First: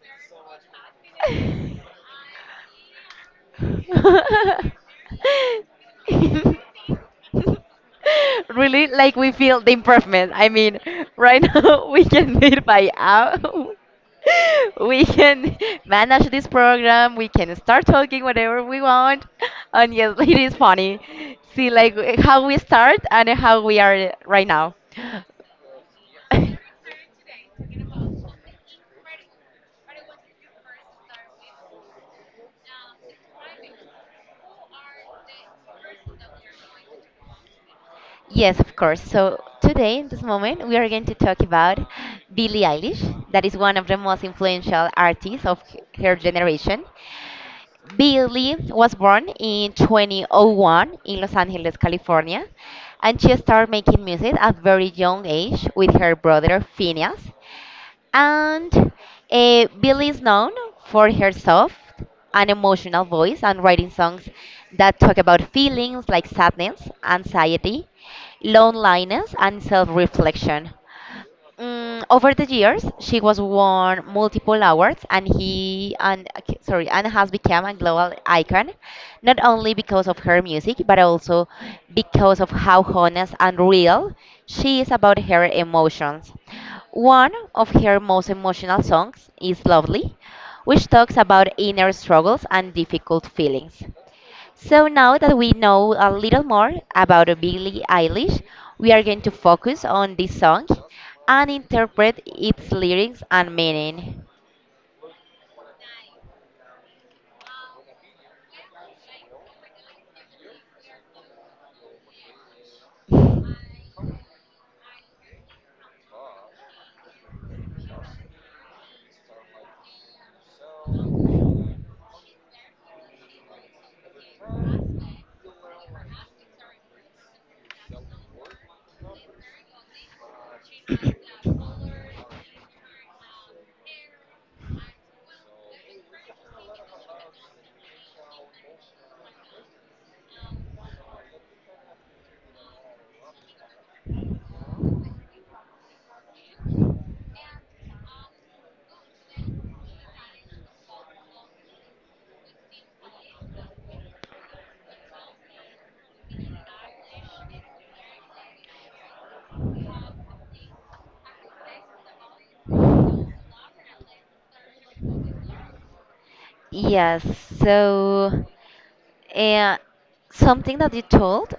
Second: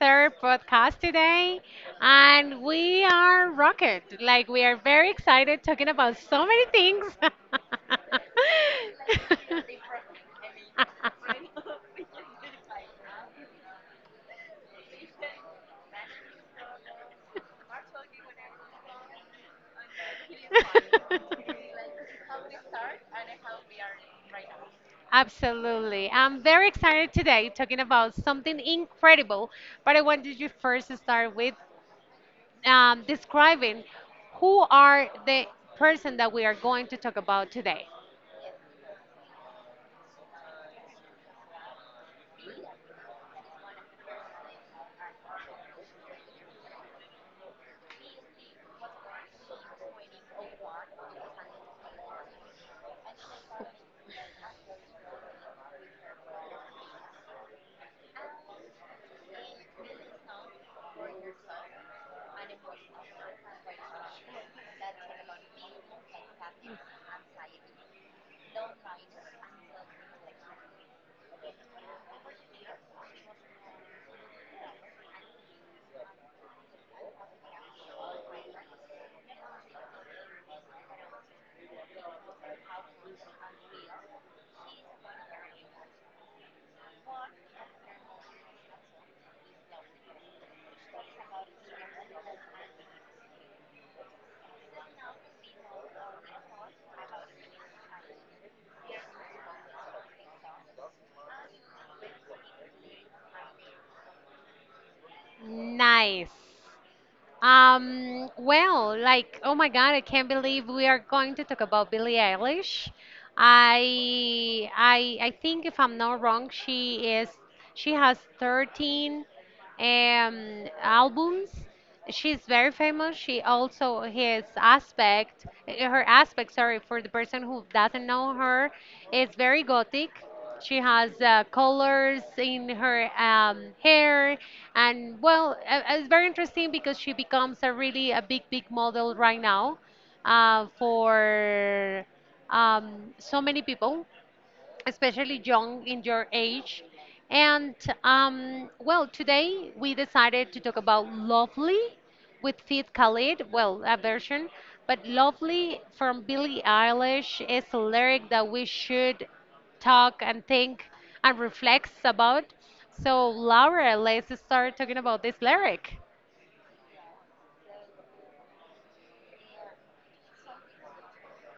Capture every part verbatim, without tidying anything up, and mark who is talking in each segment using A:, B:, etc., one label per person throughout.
A: third podcast today, and we are rocket. Like, we are very excited talking about so many things.
B: Really, like, we feel the improvement. I mean right now we can do it by out. We can manage this program. We can start talking whatever we want, and yes, it is funny. See like how we start and how we are right now.
A: Absolutely. I'm very excited today talking about something incredible, but I wanted you first to start with um, describing who are the person that we are going to talk about today.
B: Yes, of course. So today, in this moment, we are going to talk about Billie Eilish, that is one of the most influential artists of h- her generation. Billie was born in two thousand one in Los Angeles, California, and she started making music at very young age with her brother Phineas. And eh, Billie is known for her soft and emotional voice and writing songs that talk about feelings like sadness, anxiety, loneliness, and self reflection. Mm, over the years, she was won multiple awards, and he and ok- sorry, and has become a global icon, not only because of her music, but also because of how honest and real she is about her emotions. One of her most emotional songs is "Lovely," which talks about inner struggles and difficult feelings. So now that we know a little more about Billie Eilish, we are going to focus on this song and interpret its lyrics and meaning.
A: Nice. Um, well, like, oh my God, I can't believe we are going to talk about Billie Eilish. I, I, I think if I'm not wrong, she is, she has thirteen um, albums. She's very famous. She also his aspect, her aspect, sorry, for the person who doesn't know her, is very gothic. She has uh, colors in her um, hair, and well, uh, it's very interesting because she becomes a really a big, big model right now uh, for um, so many people, especially young in your age. And um, well, today we decided to talk about Lovely with Fit Khalid, well, a version, but Lovely from Billie Eilish is a lyric that we should talk and think and reflects about. So, Laura, let's start talking about this lyric.
B: Yes, so uh, something that you told,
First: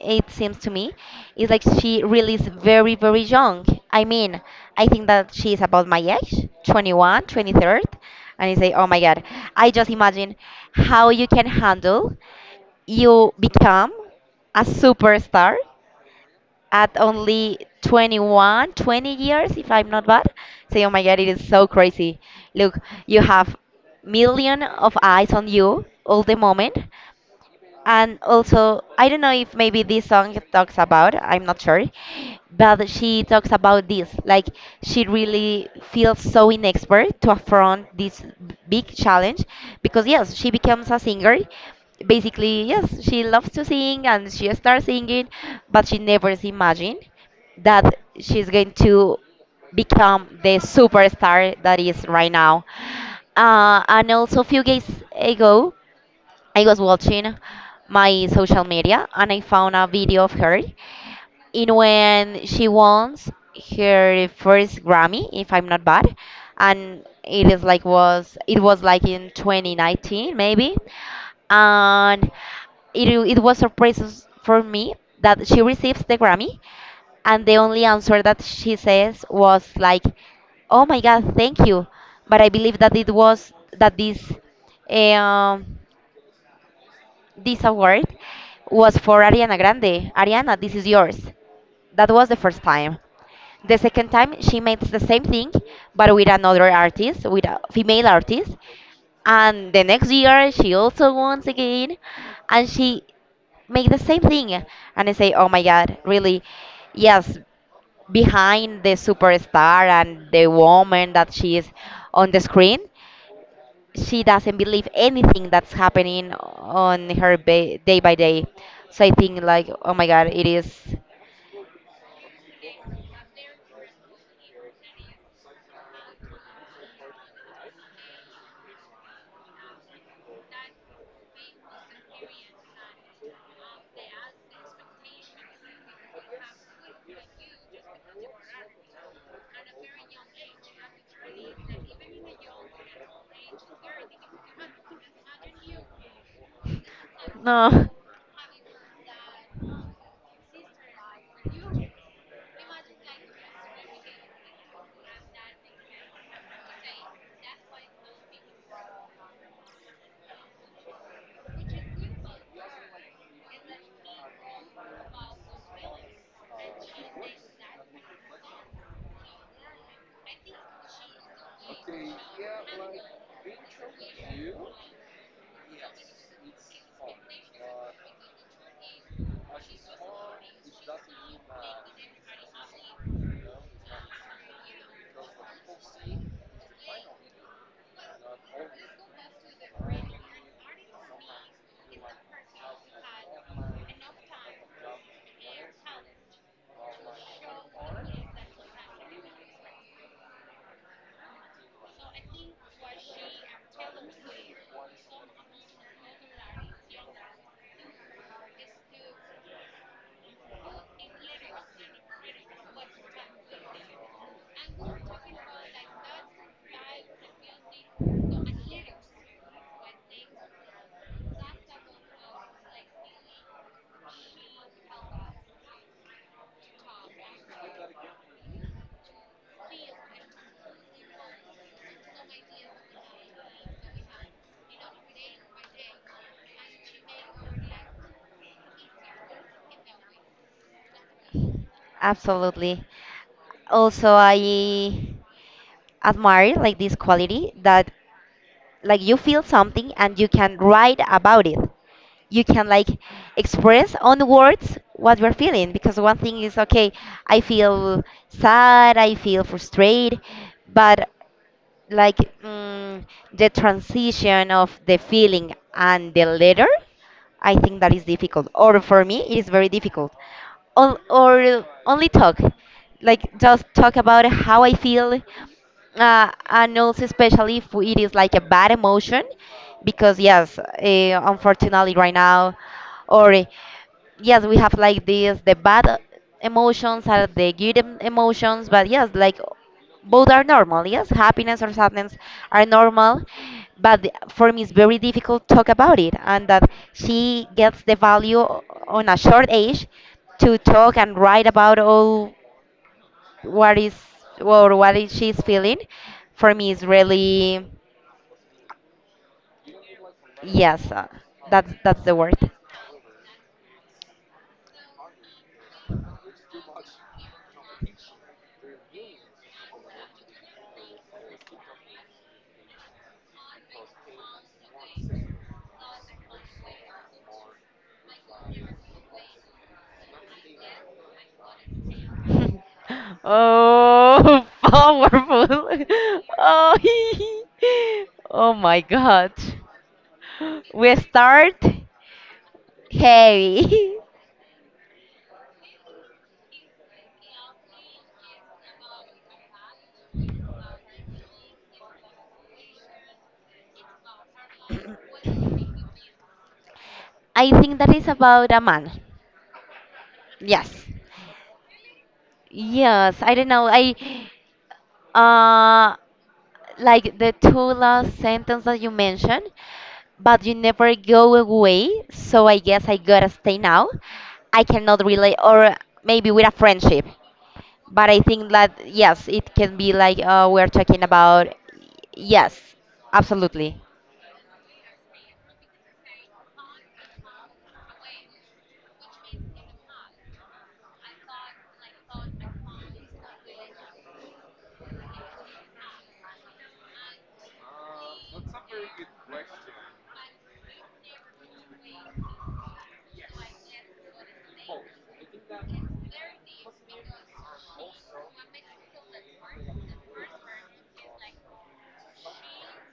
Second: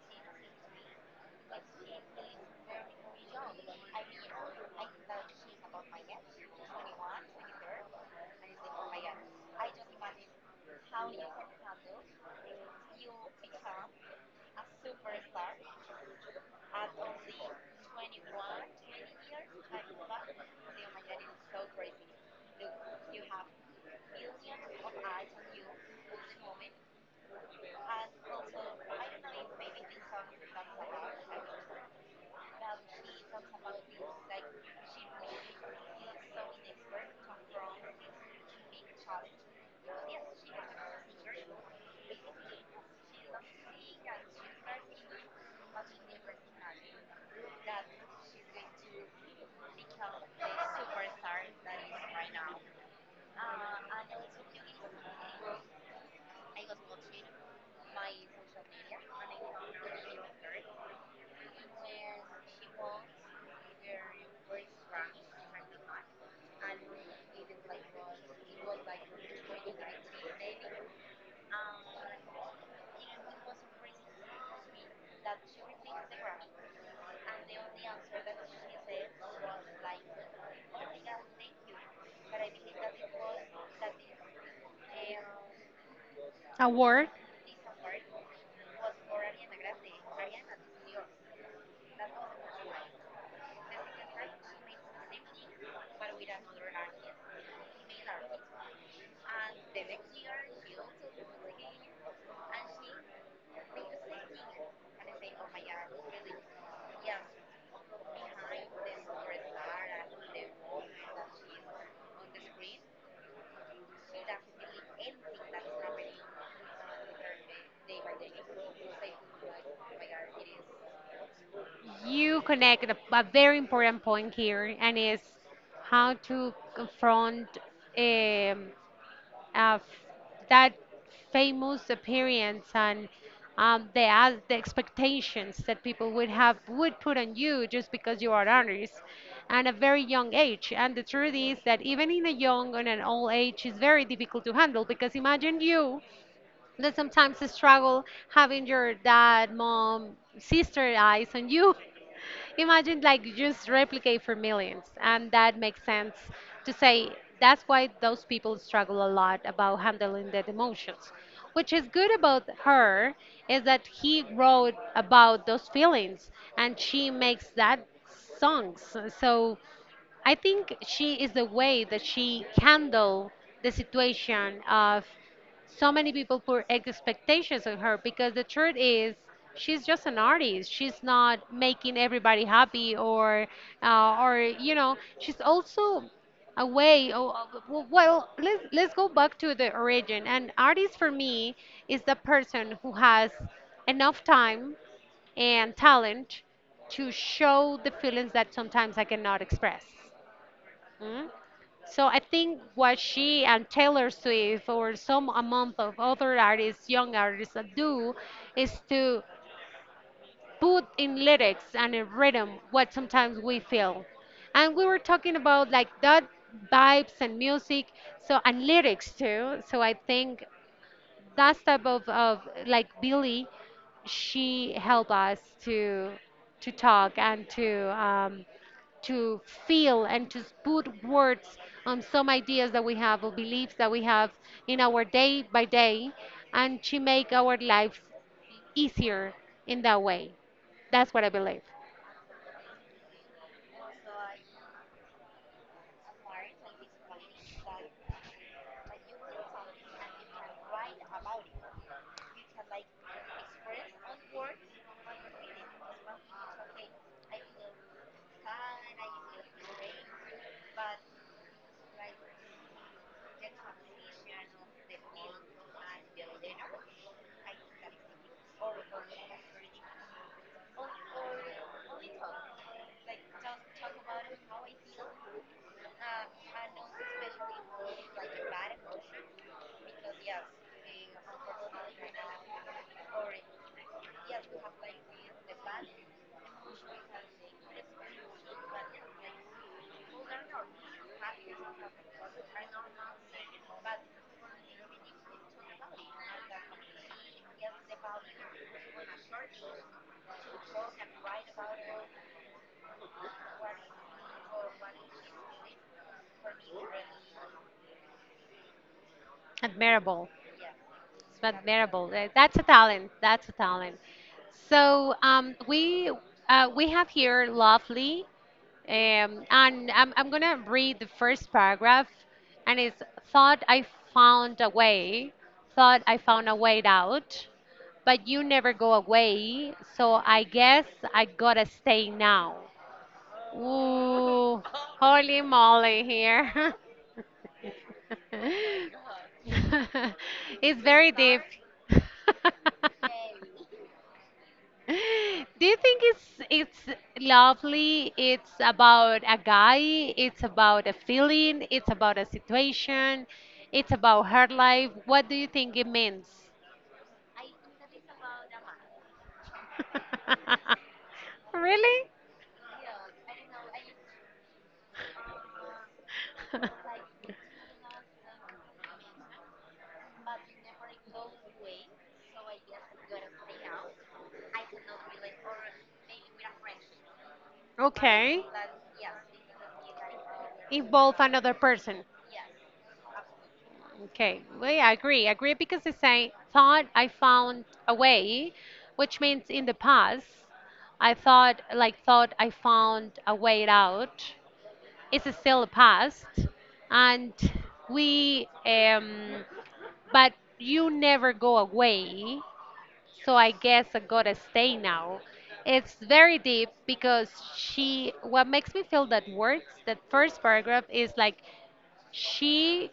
B: it seems to me, is like she really is very, very young. I mean, I think that she is about my age, twenty-one, twenty-three. And you say, oh my God, I just imagine how you can handle. You become a superstar at only twenty-one twenty years, if I'm not bad. Say, oh my God, it is so crazy. Look, you have million of eyes on you all the moment. And also, I don't know if maybe this song talks about, I'm not sure, but she talks about this. Like, she really feels so inexpert to affront this b- big challenge because, yes, she becomes a singer. Basically, yes, she loves to sing and she starts singing, but she never imagined that she's going to become the superstar that is right now. Uh, and also, a few days ago, I was watching my social media and I found a video of her in when she won her first Grammy, if I'm not bad, and it is like was it was like in twenty nineteen maybe, and it it was surprises for me that she receives the Grammy, and the only answer that she says was like, "Oh my God, thank you," but I believe that it was that this. eh, Um,
A: A word,
B: this award was for Ariana Grande. Ariana, this is yours. That was the first time. The second time, she made the same thing, but with another artist, with a female artist. And the next year, she also won again, and she made the same thing. And I say, oh my God, really? Yes, behind the superstar and the woman that she is on the screen, she doesn't believe anything that's happening on her ba- day by day. So I think like, oh my God, it is.
A: you connect a, a very important point here, and is how to confront um, of that famous appearance and um, the, as the expectations that people would have would put on you just because you are an artist at a very young age, and the truth is that even in a young and an old age is very difficult to handle because imagine you that sometimes
B: No,
A: struggle having your dad, mom, sister eyes on you. Imagine like you just replicate for millions, and that makes sense to say that's why those people struggle a lot about handling their emotions. Which is good about her is that he wrote about those feelings, and she makes that songs. So I think she is the way that she handled the situation of so many people put ex- expectations on her, because the truth is she's just an artist. She's not making everybody happy, or uh, or you know she's also a way. Oh, oh, well, let's, let's go back to the origin. An artist for me is the person who has enough time and talent to show the feelings that sometimes I cannot express. Mm-hmm. So I think what she and Taylor Swift or some amount of other artists, young artists that do is to put in lyrics and in rhythm what sometimes we feel. And we were talking about like that vibes and music, so, and lyrics too. So I think that type of, of like Billy, she helped us to to talk and to um, to feel and to put words on some ideas that we have or beliefs that we have in our day by day, and she make our lives easier in that way. That's what I believe.
B: absolutely. Also, I admire like this quality that like you feel something and you can write about it. You can like express on words what we're feeling because one thing is okay, I feel sad, I feel frustrated, but like mm, the transition of the feeling and the letter, I think that is difficult, or for me it is very difficult. Or, or only talk, like just talk about how I feel, uh, and also especially if it is like a bad emotion because yes, uh, unfortunately right now. Or yes, we have like this, the bad emotions are the good em- emotions, but yes, like both are normal. Yes, happiness or sadness are normal, but the- for me it's very difficult to talk about it, and that she gets the value o- on a short age to talk and write about all what is or what is she's feeling, for me is really,
A: Admirable.
B: yes, uh,
A: It's
B: that's that's
A: admirable.
B: the
A: Uh,
B: word.
A: That's a talent. That's a talent. So um, we uh, we have here lovely, um, and I'm I'm gonna read the first paragraph, and it's thought I found a way, thought I found a way out, but you never go away, so I guess I gotta stay now.
B: Oh,
A: Ooh, holy
B: powerful.
A: moly here.
B: Oh, oh my God.
A: It's
B: We
A: very deep.
B: start heavy.
A: Do you think it's it's lovely? It's about a guy, it's about a feeling, it's about a situation, it's about her life. What do you think it means?
B: I think that is about a man. Yes.
A: Really?
B: Yes, I don't know. I uh like the two last sentence that you mentioned, but you never go away, so I guess I gotta stay now. I cannot relate, or maybe with a friendship. But I
A: Okay.
B: think that yes, it can be like uh, we're talking
A: Involve
B: about.
A: another person.
B: Yes, absolutely.
A: Okay. Well, yeah, I agree. Agree because they say, thought I found a way, which means in the past, I thought, like, thought I found a way out is still past, and we um but you never go away, so I guess I gotta stay now. It's very deep because she, what makes me feel that words that first paragraph is like she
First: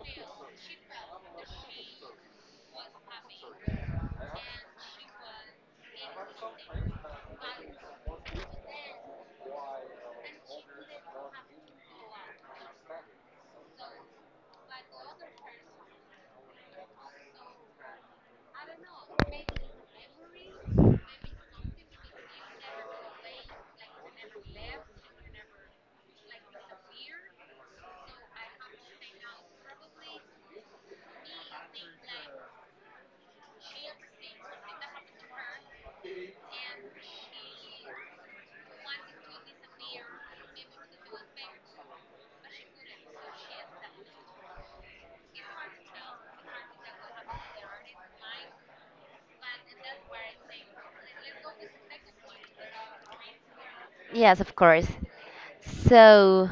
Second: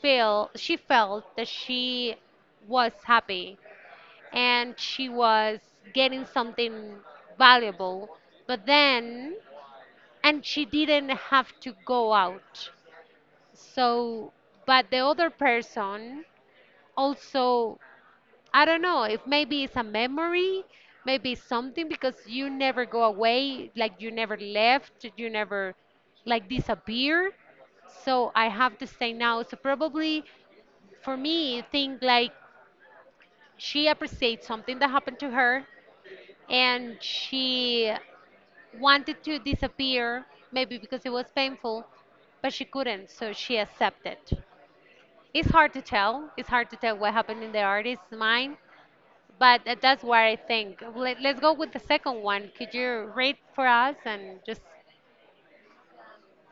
A: feel she felt that she was happy and she was getting something valuable, but then and she didn't have to go out, so, but the other person also, I don't know, if maybe it's a memory, maybe it's something because you never go away, like you never left, you never like disappear. So I have to stay now. So probably for me, I think like she appreciates something that happened to her and she wanted to disappear, maybe because it was painful, but she couldn't, so she accepted. It's hard to tell. It's hard to tell what happened in the artist's mind, but tha- that's what I think. Let, let's go with the second one. Could you read for us
B: Yes,
A: and
B: of
A: just.
B: course. So,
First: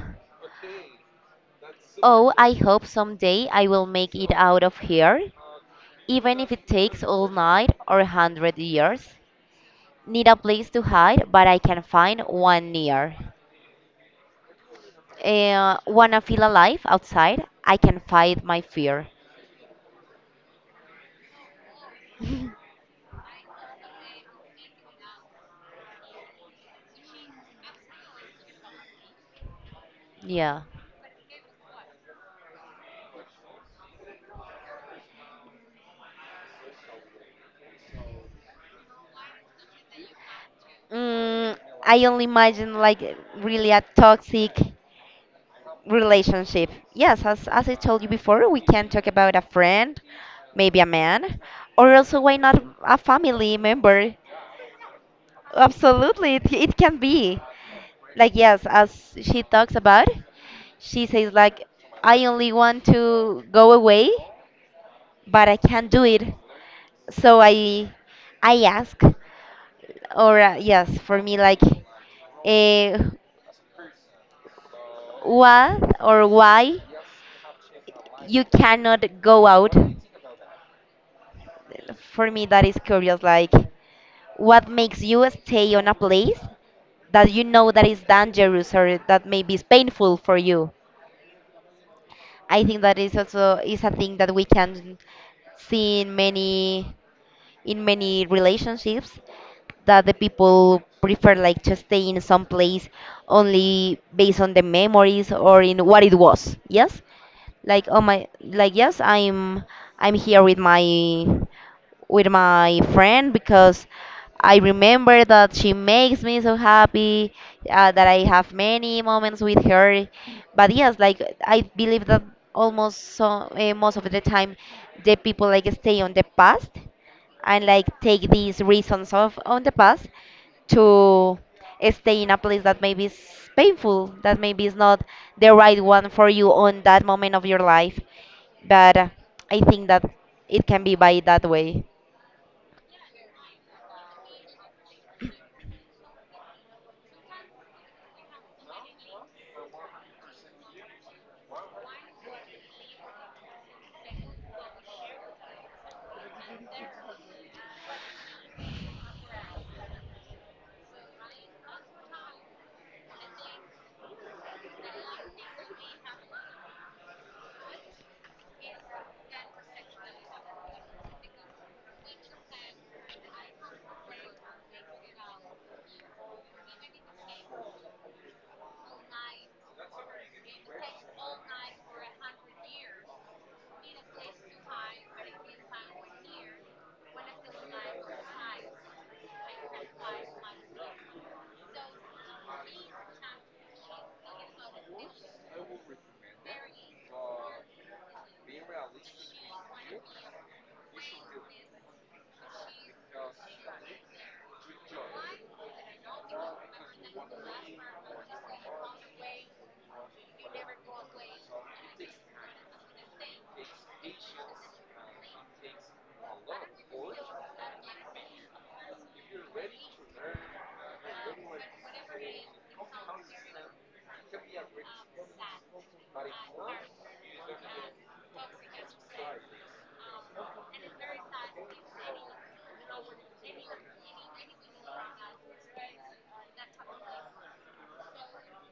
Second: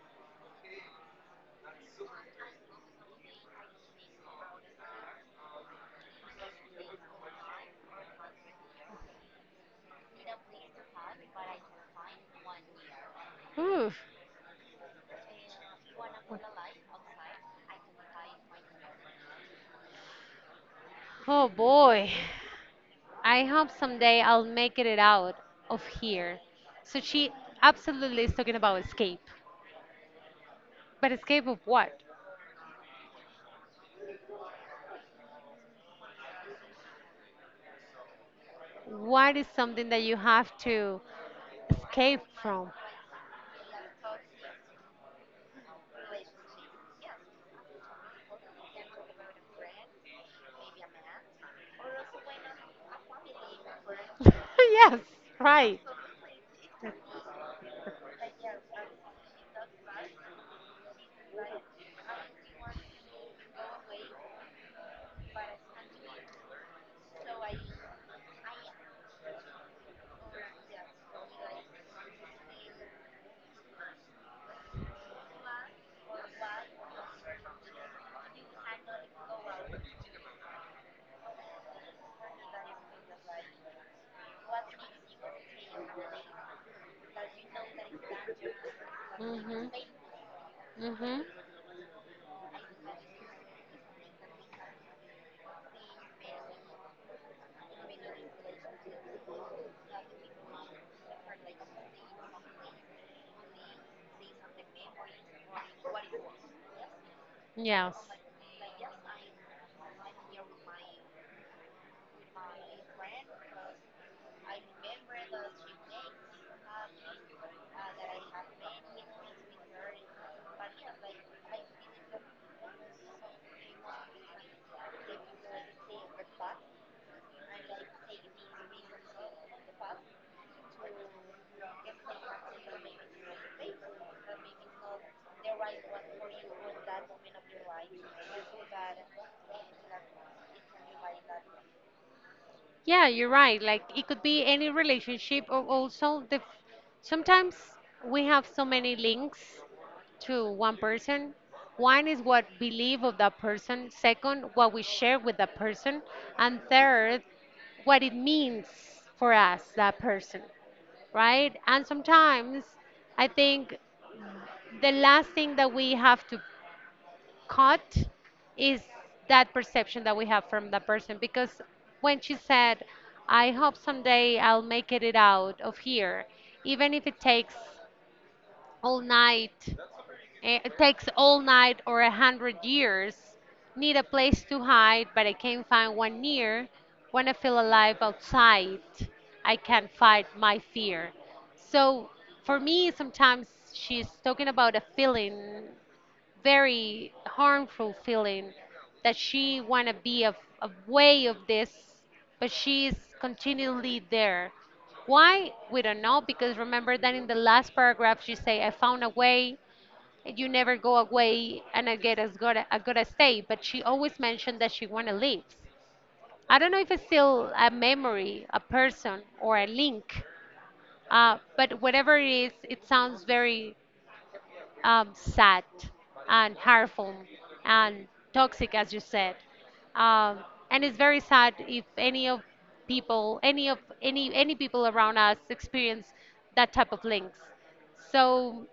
B: oh, I hope someday I will make it out of here, even if it takes all night or a hundred years. Need a place to hide, but I can find one near.
A: Oof.
B: Uh, wanna feel alive outside? I can fight my fear.
A: Oh boy. I hope someday I'll make it out of here. So she absolutely is talking about escape.
B: Yeah.
A: But escape of what? What is something that you have to
B: Mm, I
A: escape
B: only
A: from?
B: imagine like really a toxic relationship. Yes, as, as I told you before, we can talk about a friend, maybe a man, or also why not a family member.
A: yes, right.
B: Absolutely, it, it can be like, yes, as she talks about. She says like, I only want to go away, but I can't do it. So i i ask, or uh, yes, for me like, uh, what or why you cannot go out. For me that is curious, like what makes you stay on a place that you know that is dangerous, or that maybe is
A: Mhm.
B: painful for you.
A: Mhm.
B: I think that is also is a thing that we can see in many in many relationships, that the people prefer like to stay in some place only based on the memories or in what it was. Yes, like,
A: Yes.
B: oh my, like, yes, i'm i'm here with my with my friend because I remember that she makes me so happy, uh, that I have many moments with her. But yes, like I believe that almost so, uh, most of the time the people like stay on the past and like take these reasons of on the past to stay in a place that maybe is painful, that maybe is not the right one for you on that moment of your life. But uh, I think that it can be by that way.
A: Yeah, you're right. Like it could be any relationship, or also the f- sometimes we have so many links to one person. One is what believe of that person, second what we share with that person, and third what it means for us that person, right? And sometimes I think the last thing that we have to cut is that perception that we have from that person, because when she said, I hope someday I'll make it out of here, even if it takes all night eh, it takes all night or a hundred years, need a place to hide, but I can't find one near, when I feel alive outside I can fight my fear. So for me, sometimes she's talking about a feeling, very harmful feeling, that she want to be a, a way of this, but she is continually there. Why? We don't know, because remember that in the last paragraph she say, "I found a way." You never go away, and I get as good. I gotta stay. But she always mentioned that she wanna leave. I don't know if it's still a memory, a person, or a link. Uh, but whatever it is, it sounds very um, sad and harmful and toxic, as you said. Um, and it's very sad if any of people, any of any any people around us experience that type of links. So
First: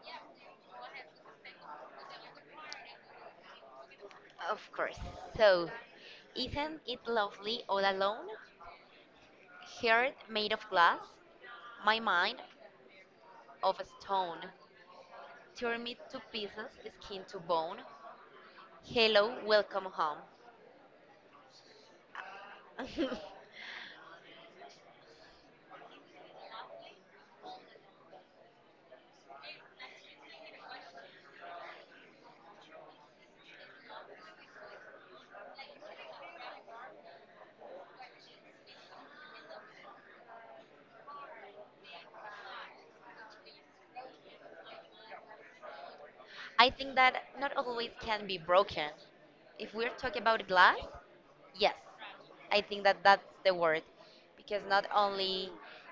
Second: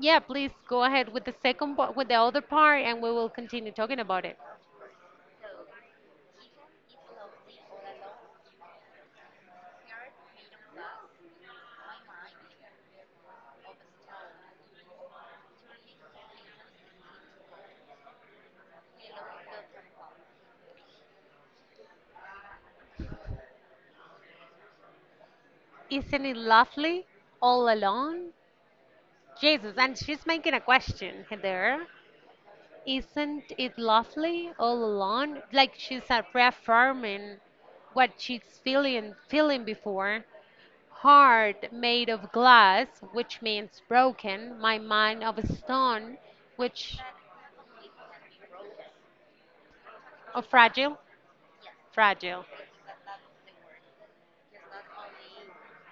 A: yeah, please go ahead with the second part, with the other part, and we will continue talking about it.
B: Of course. So, isn't it lovely all alone? Heart made of glass, my mind of stone. Tear me to pieces, skin to bone. Hello, welcome home.
A: Isn't it lovely all alone? Jesus, and she's making a question there. Isn't it lovely all alone? Like she's uh, reaffirming what she's feeling feeling before. Heart made of glass, which means broken. My mind of stone,
B: I think
A: which
B: that not always can be broken. If we're talking
A: of
B: about glass,
A: fragile,
B: yes,
A: fragile.
B: I think that that's the word. Because not only,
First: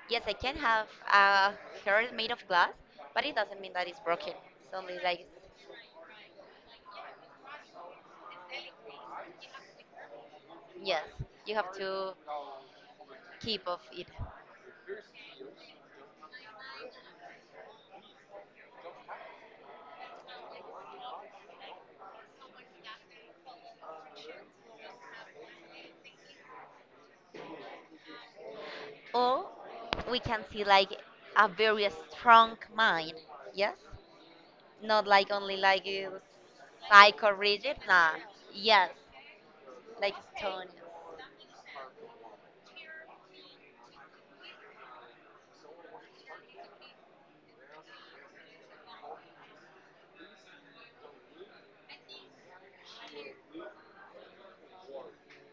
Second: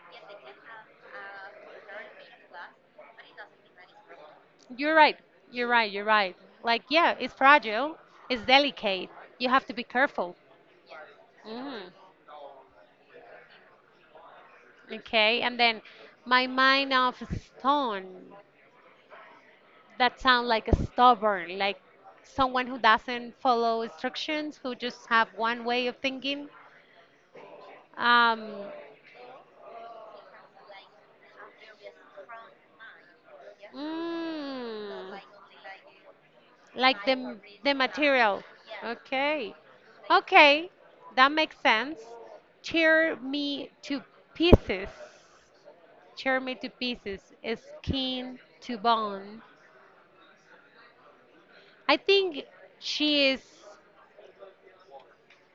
B: yes, I can have a heart made of glass, but it doesn't mean that it's broken. It's
A: You're
B: only
A: right.
B: like.
A: You're right. You're right. Like yeah, it's fragile. It's delicate. You have to be careful.
B: Yes, you have
A: Mm.
B: to keep of it.
A: Okay, and then my mind of stone. That sound like a stubborn, like someone who doesn't follow instructions, who just have one way of thinking. Um,
B: Or we can see like a very strong mind. Yes, not
A: mm,
B: like only like, uh,
A: like
B: psycho
A: the the
B: rigid. Nah.
A: material.
B: Yes,
A: Okay,
B: like stone.
A: okay, that makes sense. Tear me to pieces. Tear me to pieces. Skin to bone. I think she is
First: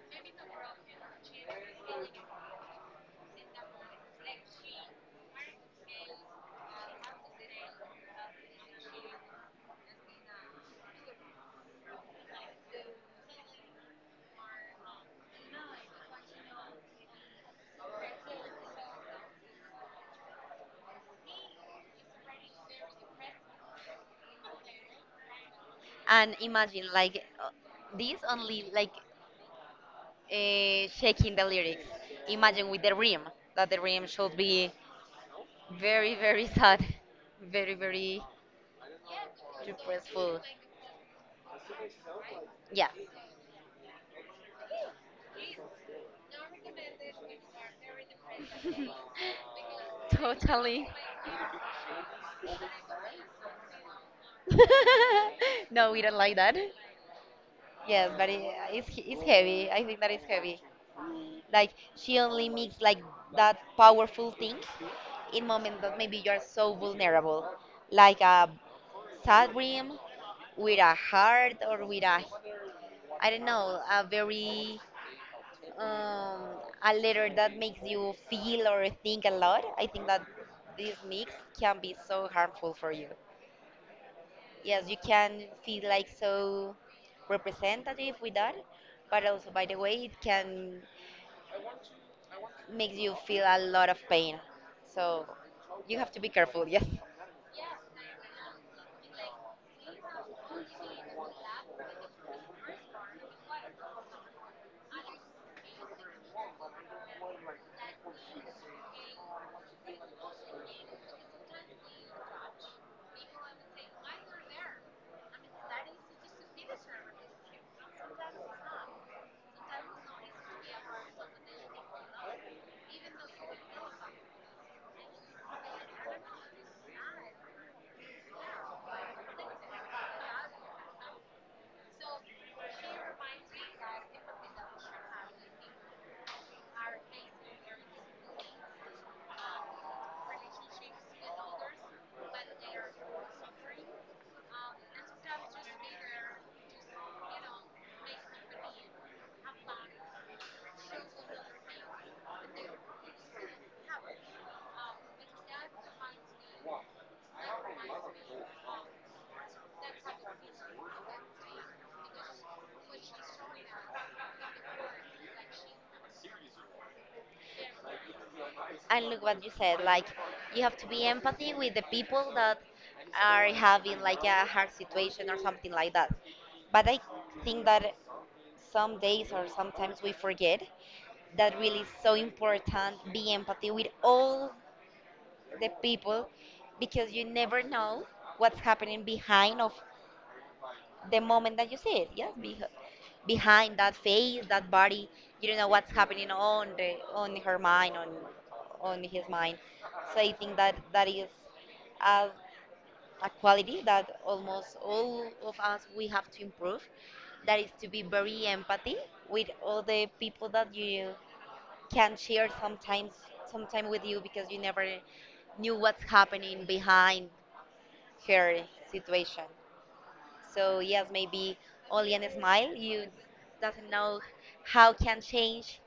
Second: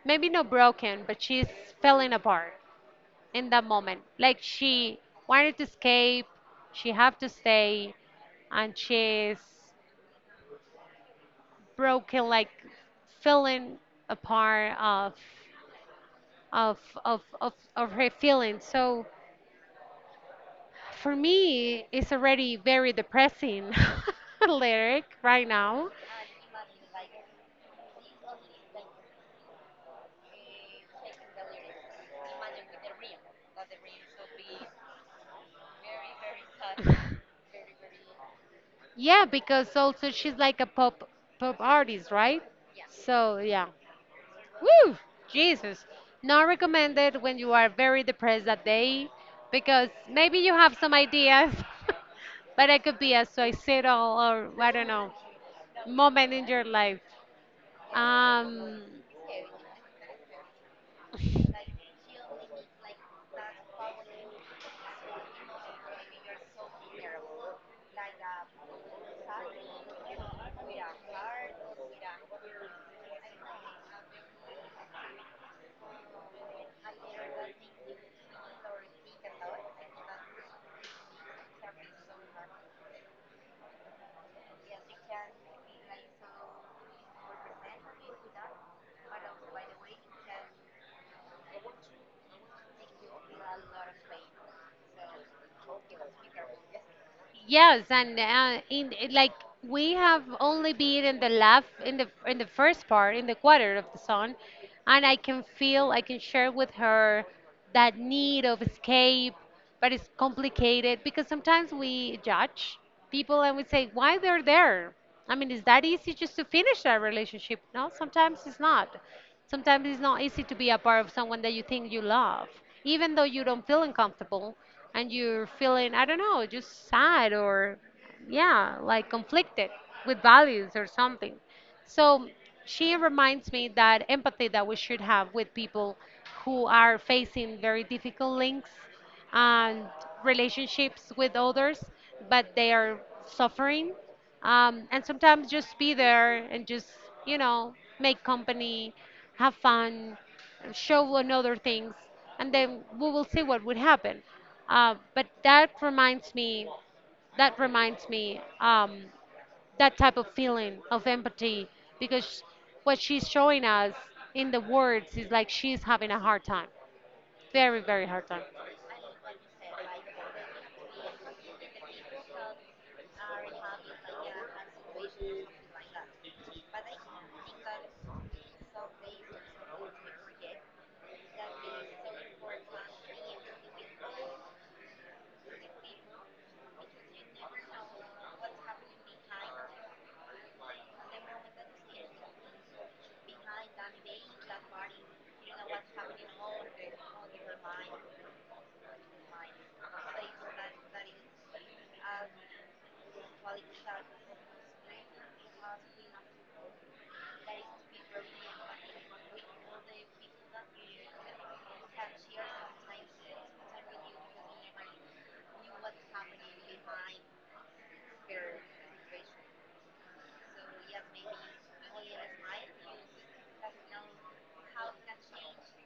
A: maybe not broken, but she's falling apart in that moment. Like she wanted to escape, she have to stay, and she's broken, like feeling a part of of of of, of her feelings. So for me, it's already very depressing lyric right now.
B: And imagine like, uh, this only like, uh, shaking the lyrics. Imagine with the rim, that the rim should be very, very sad, very, very
A: Yeah, because also she's
B: depressful.
A: like a pop pop artist, right?
B: Yeah.
A: So yeah. Woo! Jesus. Not recommended when you are very depressed that day, because maybe you have
B: Totally.
A: some ideas, but it could be a suicidal or I don't know
B: no, we don't
A: moment
B: like
A: in
B: that.
A: your life.
B: Yes, but it,
A: Um,
B: it's it's heavy. I think that is heavy. Like she only makes like that powerful thing in moments that maybe you're so vulnerable, like a sad dream with a heart, or with a, I don't know, a very um, a letter that makes you feel or think a lot. I think that this mix can be so harmful for you. Yes, you can feel like so representative with that, but also by the way, it can make you feel a lot of pain. So you have to be careful, yes.
A: Yes, and uh, in it- like we have only been in the left in the in the first part, in the quarter of the song, and I can feel I can share with her that need of escape, but it's complicated because sometimes we judge people and we say why they're there. I mean, is that easy just to finish that relationship? No, sometimes it's not. Sometimes it's not easy to be a part of someone that you think you love, even though you don't feel uncomfortable and you're feeling, I don't know, just sad or, yeah, like conflicted with values or something. So she reminds me that empathy that we should have with people who are facing very difficult links and relationships with others, but they are suffering. Um, and sometimes just be there and just, you know, make company, have fun, show one other things, and then we will see what would happen. Uh, but that reminds me, that reminds me, um, that type of feeling of empathy, because what she's showing us in the words is like she's having a hard time, very, very hard time.
B: And look what you said, like you have to be empathy with the people that are having like a hard situation or something like that. But I think that some days or sometimes we forget that really is so important be empathy with all the people because you never know what's happening behind of the moment that you see it. Yes, beh- behind that face, that body, you don't know what's happening on the, on her mind, on on his mind. So I think that that is a, a quality that almost all of us we have to improve. That is to be very empathy with all the people that you can share sometimes sometime with you, because you never knew what's happening behind her situation. So yes, maybe only a smile. You doesn't know how can change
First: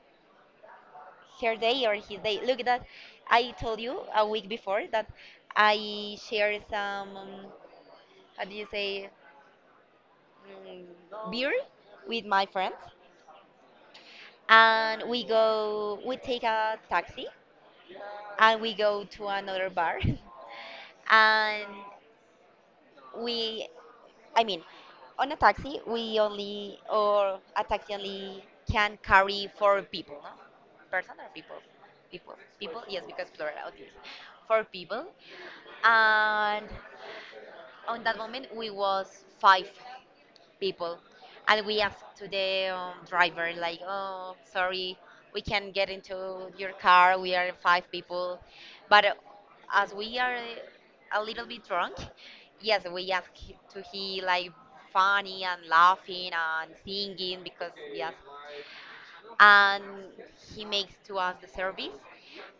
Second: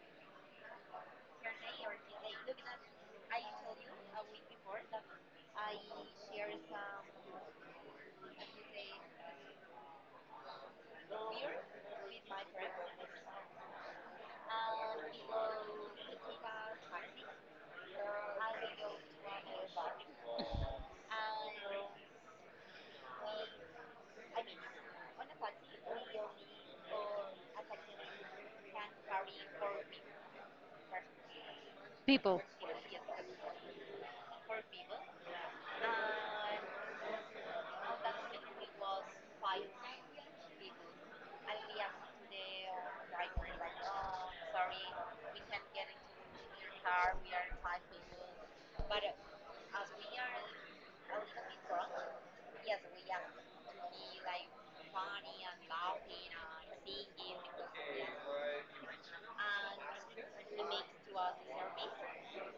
B: her day or his day. Look that I told you a week before that I shared some um, how do you say, mm, beer with my friends, and we go we take a taxi and we go to another bar. And we I mean, on a taxi we only or a taxi only can carry four people. No, person or people. People,
A: People.
B: people, yes, because plural obviously. Four people. And on that moment we was five people, and we ask to the um, driver like, oh sorry, we can't get into your car, we are five people. But uh, as we are a little bit drunk, yes, we ask hi- to he, like, funny and laughing and singing because yes. And he makes to us the service,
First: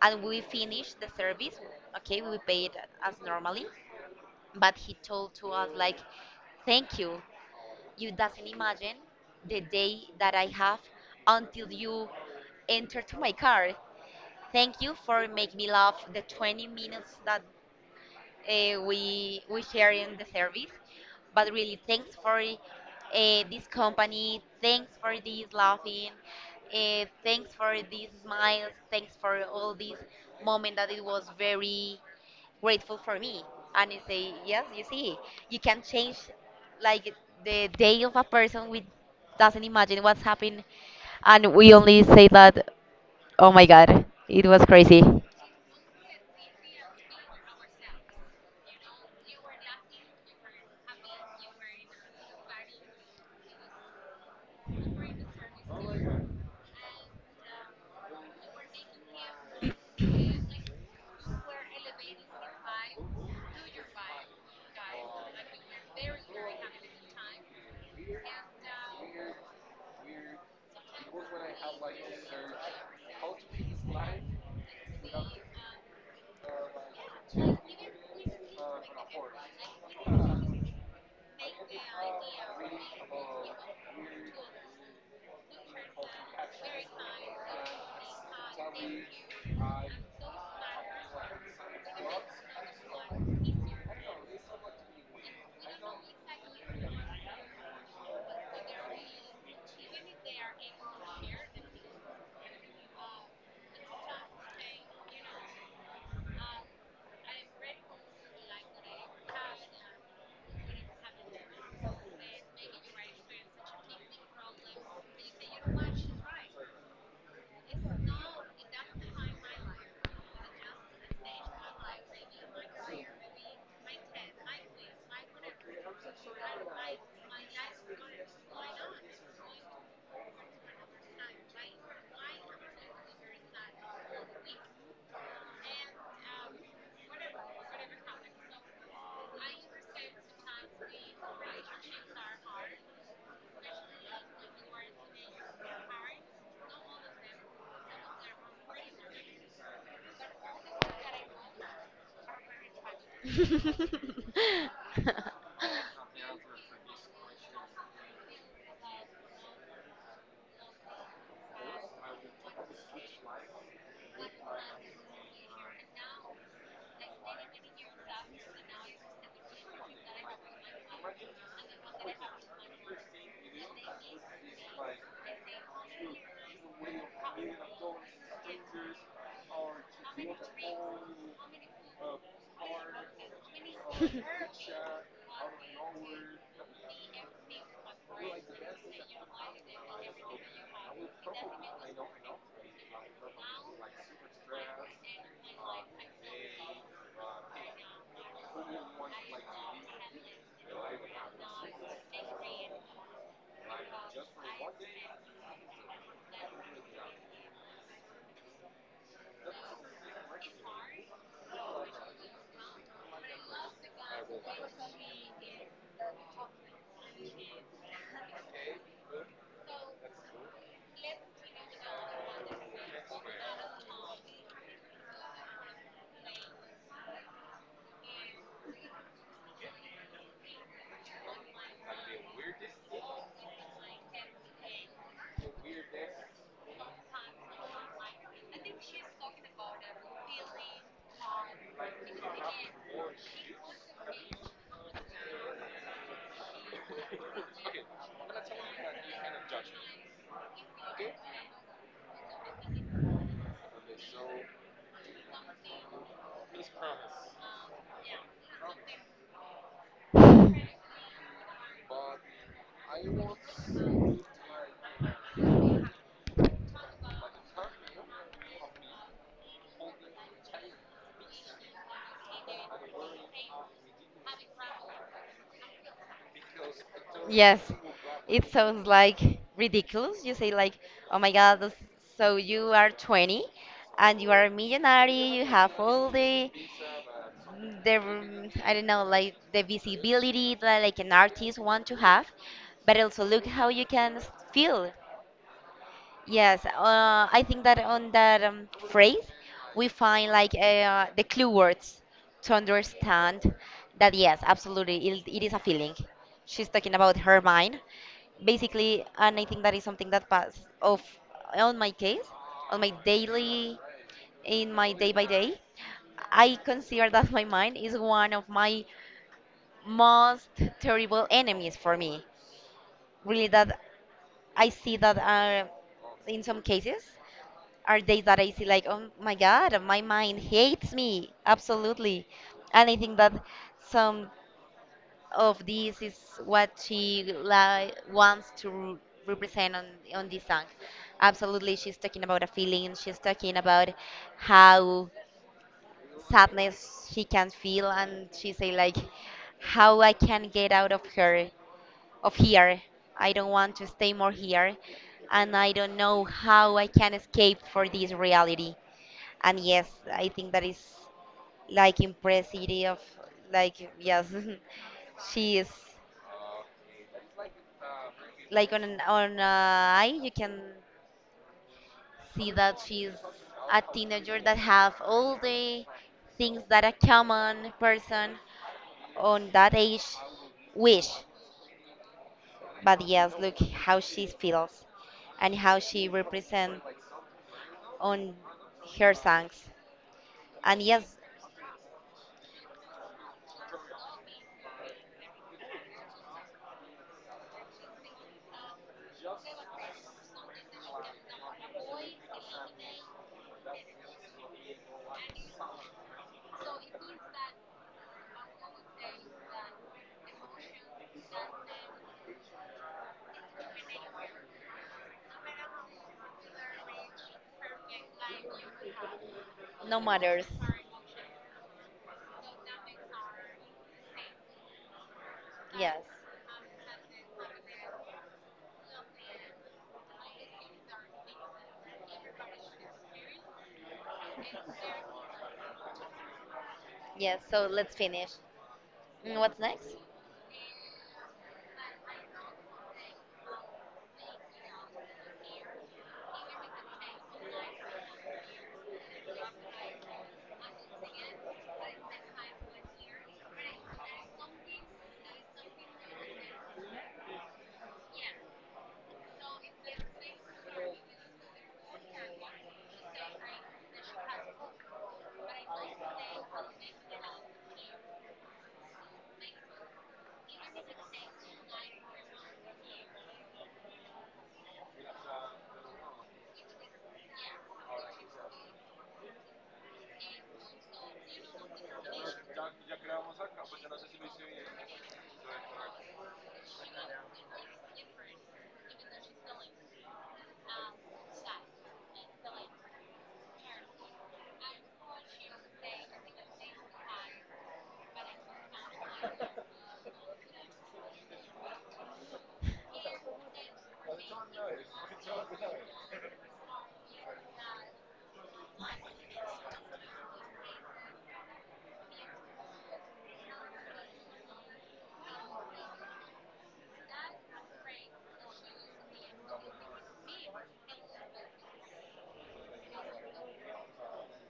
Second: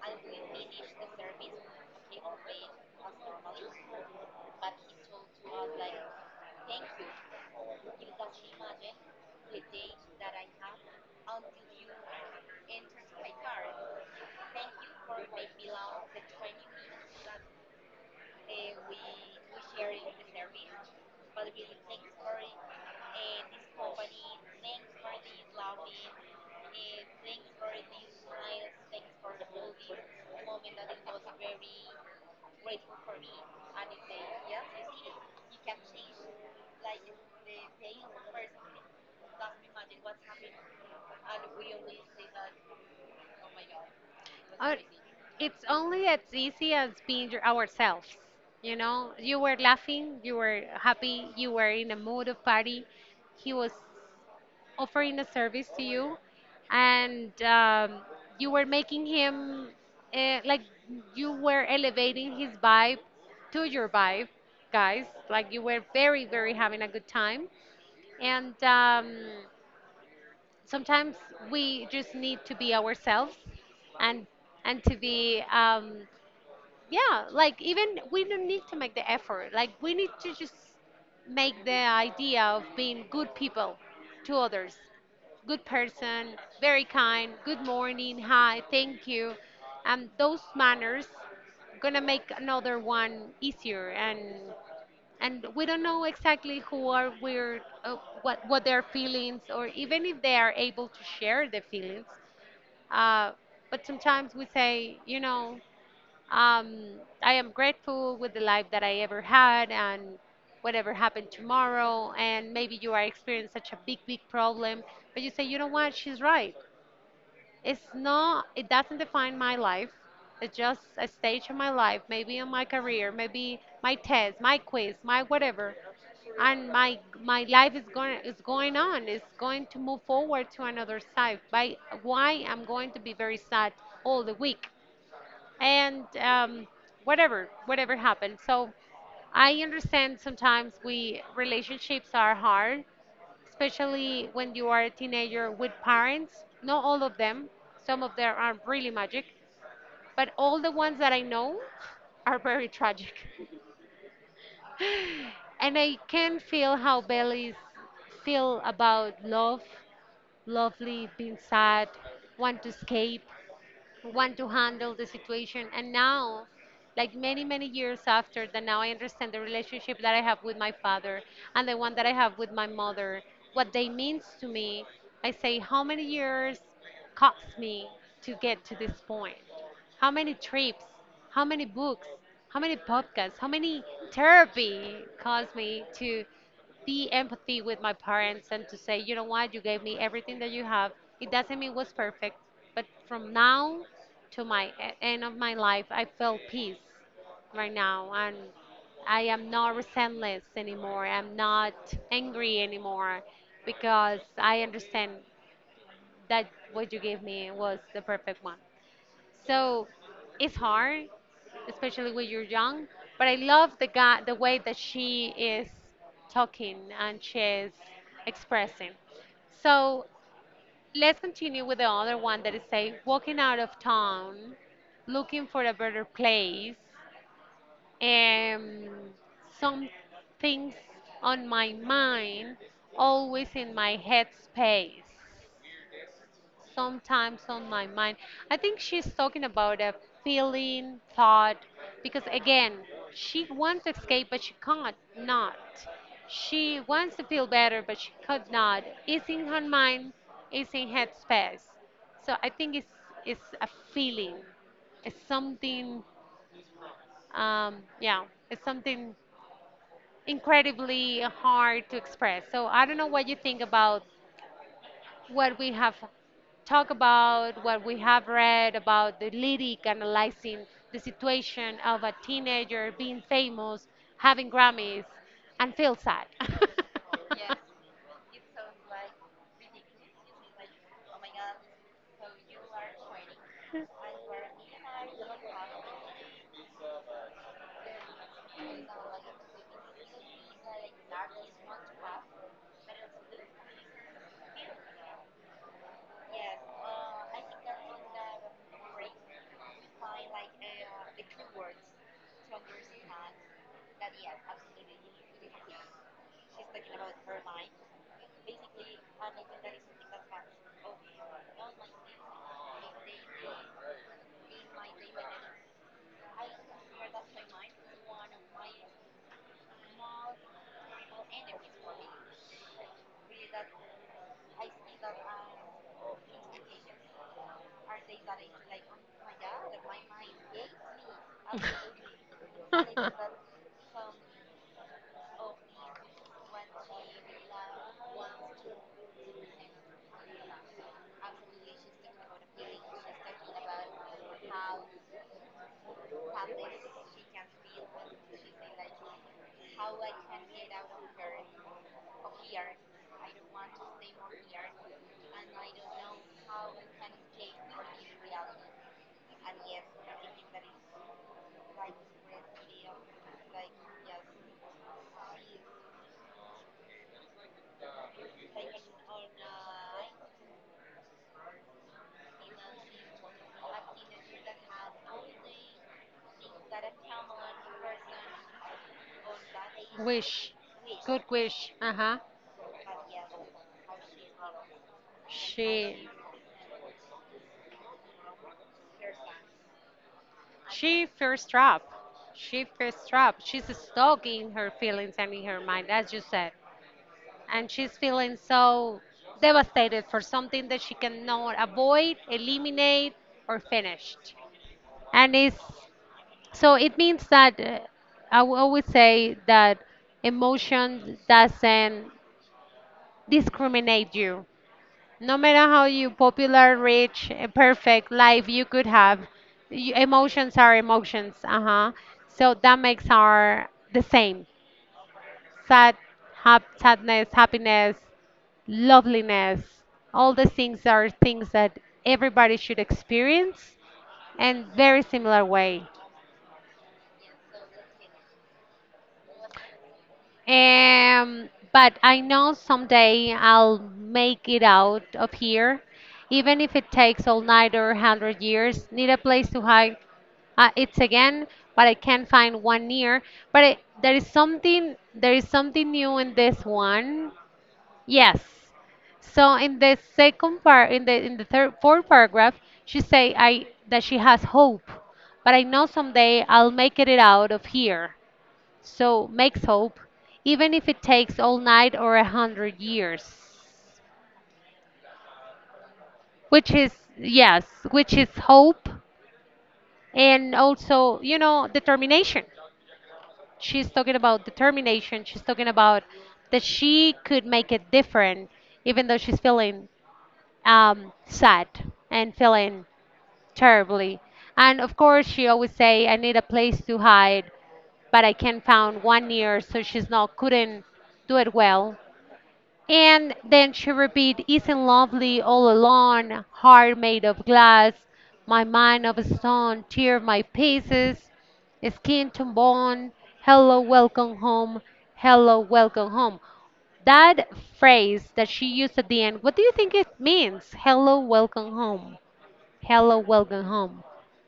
B: and we finish the service. Okay, we paid as normally, but he told to us like, thank you, you doesn't imagine the day that I have until you enter to my car. Thank you for making me laugh the twenty minutes that uh, we we share in the service. But really, thanks for uh, this company. Thanks for this laughing. Uh, thanks for these smiles. Thanks for all these moment that it was very grateful for me. And I say, yes, you see, you can change like the day of a person with, doesn't imagine what's happened. And we only say that, oh my God, it was
A: Uh,
B: crazy.
A: it's only as easy as being your, ourselves. You know, you were laughing, you were happy, you were in a mood of party. He was offering a service to you, and um, you were making him uh, like you were elevating his vibe to your vibe, guys. Like you were very, very having a good time and um, sometimes we just need to be ourselves and and to be um yeah like even we don't need to make the effort, like we need to just make the idea of being good people to others, good person, very kind, good morning, hi, thank you, and those manners gonna make another one easier, and and we don't know exactly who are we're uh, what what their feelings, or even if they are able to share their feelings. uh, but sometimes we say, you know, um, I am grateful with the life that I ever had, and whatever happened tomorrow, and maybe you are experiencing such a big big problem, but you say, you know what, she's right, it's not, it doesn't define my life. It's just a stage of my life, maybe in my career, maybe my test, my quiz, my whatever. And my my life is going is going on. It's going to move forward to another side. By why I'm going to be very sad all the week, and um, whatever whatever happened. So I understand sometimes we relationships are hard, especially when you are a teenager with parents. Not all of them, some of them are really magic, but all the ones that I know are very tragic. And I can feel how Bellies feel about love, lovely, being sad, want to escape, want to handle the situation. And now, like many, many years after that, now I understand the relationship that I have with my father and the one that I have with my mother, what they means to me. I say, how many years cost me to get to this point? How many trips? How many books? How many podcasts? How many therapy caused me to? The empathy with my parents, and to say, you know what, you gave me everything that you have. It doesn't mean it was perfect, but from now to my e- end of my life, I feel peace right now, and I am not resentless anymore. I'm not angry anymore because I understand that what you gave me was the perfect one. So it's hard, especially when you're young. But I love the guy, the way that she is talking and she's expressing. So let's continue with the other one that is say walking out of town, looking for a better place, and some things on my mind, always in my head space, sometimes on my mind. I think she's talking about a feeling, thought, because again, she wants to escape, but she can't not. She wants to feel better, but she could not. It's in her mind, it's in her space. So I think it's, it's a feeling, it's something, um, yeah, it's something incredibly hard to express. So I don't know what you think about what we have talked about, what we have read about the lyric, analyzing the situation of a teenager being famous, having Grammys, and feel sad.
B: Yes, it sounds like ridiculous. You say like, "Oh my God, this- so you are twenty and you are a millionaire, you have all the the I don't know, like the visibility that like an artist want to have, but also look how you can s- feel." Yes, uh, I think that on that um, phrase, we find like, uh, the clue words to understand that yes, absolutely, it, it is a feeling. She's talking about her mind, basically, and I think that is something that pass of, on my case, on my daily, in my day by day. I consider that my mind is one of my most terrible enemies for me. Really, that I see that, uh, in some cases are days that I see like, oh my God, my mind hates me. Absolutely. And I think that some of this is what she li wants to re- represent on, on this song. Absolutely, she's talking about a feeling. She's talking about how sadness she can feel, and she say like, how I can get out of her, of here. I don't want to stay more here, and I don't know how I can escape for this reality. And yes, I think that is like impressive of, like, yes, she is like, on an on a eye you can see that she's a teenager that have all the things that a common person on that age
A: Wish.
B: wish.
A: Good wish. Uh huh.
B: But yes, look how she feels and how
A: She
B: she represents on her songs. And
A: she
B: yes,
A: fears trap. She fears trap. She's stuck in her feelings and in her mind, as you said. And she's feeling so devastated for something that she cannot avoid, eliminate, or finish. And it's, so it means that uh, I will always say that emotion doesn't discriminate you. No matter how you popular, rich, uh, perfect life you could have, y
B: no matters,
A: emotions are emotions. Uh huh. So that makes our the same. Sad,
B: yes,
A: hap, sadness, happiness, loveliness. All the things are things that everybody should experience in very similar way.
B: yes, so let's finish. Mm, What's next?
A: Um, but I know someday I'll make it out of here, even if it takes all night or a hundred years. Need a place to hide. Uh, it's again, but I can't find one near. But it, there is something, there is something new in this one. Yes. So in the second part, in the in the third, fourth paragraph, she say I that she has hope, but I know someday I'll make it out of here. So makes hope, even if it takes all night or a hundred years. Which is, yes, which is hope, and also, you know, determination. She's talking about determination. She's talking about that she could make it different, even though she's feeling um, sad and feeling terribly. And of course, she always say, "I need a place to hide, but I can't find one year, so she's not couldn't do it well." And then she repeated, isn't lovely all alone, heart made of glass, my mind of stone, tear my pieces, skin to bone, hello, welcome home, hello, welcome home. That phrase that she used at the end, what do you think it means? Hello, welcome home. Hello, welcome home.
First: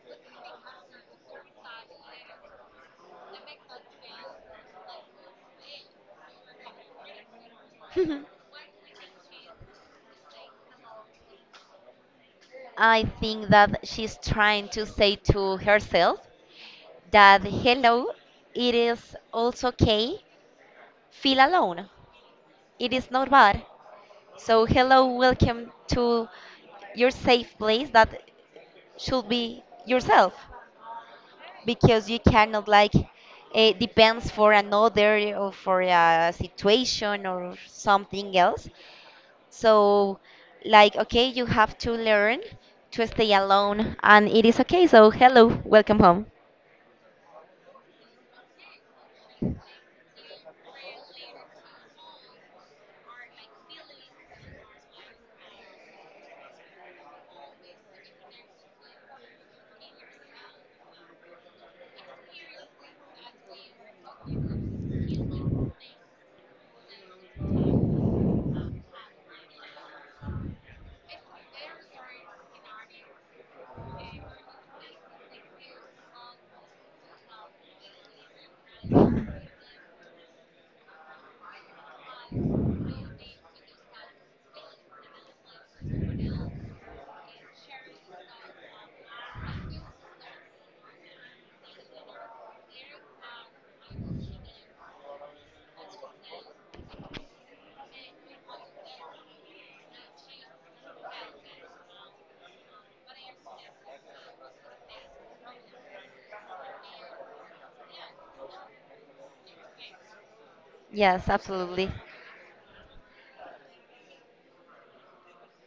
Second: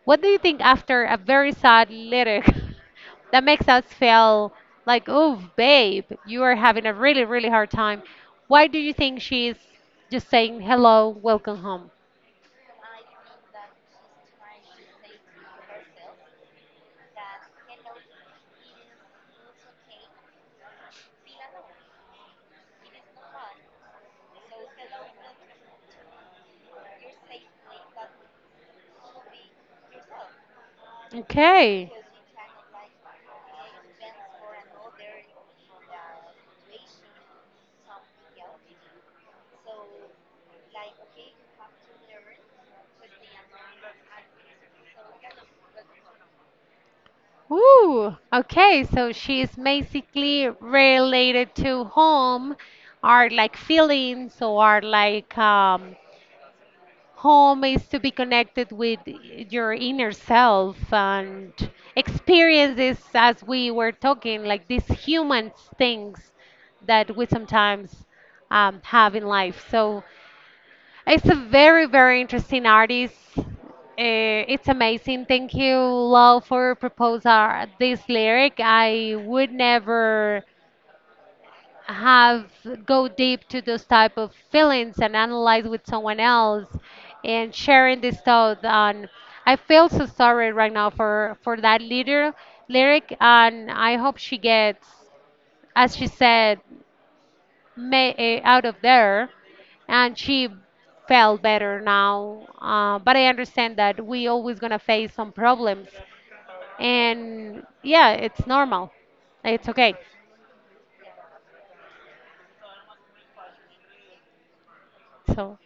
A: What do you think after a very sad lyric that makes us feel like, oh, babe, you are having a really, really hard time? Why do you think she's just saying hello, welcome home?
B: I think that she's trying to say to herself that hello, it is also okay. Feel alone. It is not bad. So hello, welcome to your safe place that should be yourself,
A: Okay,
B: because you cannot like, it depends for another or for a situation or something else. So, like, okay, you have to learn to stay alone, and it is okay. So, hello, welcome home.
A: that's all. Ooh, okay, so she's basically related to home, are like feelings, or like um, home is to be connected with your inner self and experiences, as we were talking, like these human things that we sometimes um, have in life. So it's a very, very interesting artist. Eh, it's amazing. Thank you, Lau, for proposing this lyric. I would never have go deep to those type of feelings and analyze with someone else and sharing this thought. And I feel so sorry right now for for that leader lyric, and I hope she gets, as she said, ma- eh, out of there, and she felt better now, uh, but I understand that we always gonna face some problems, and yeah, it's normal, it's okay,
B: Yes, absolutely.
A: so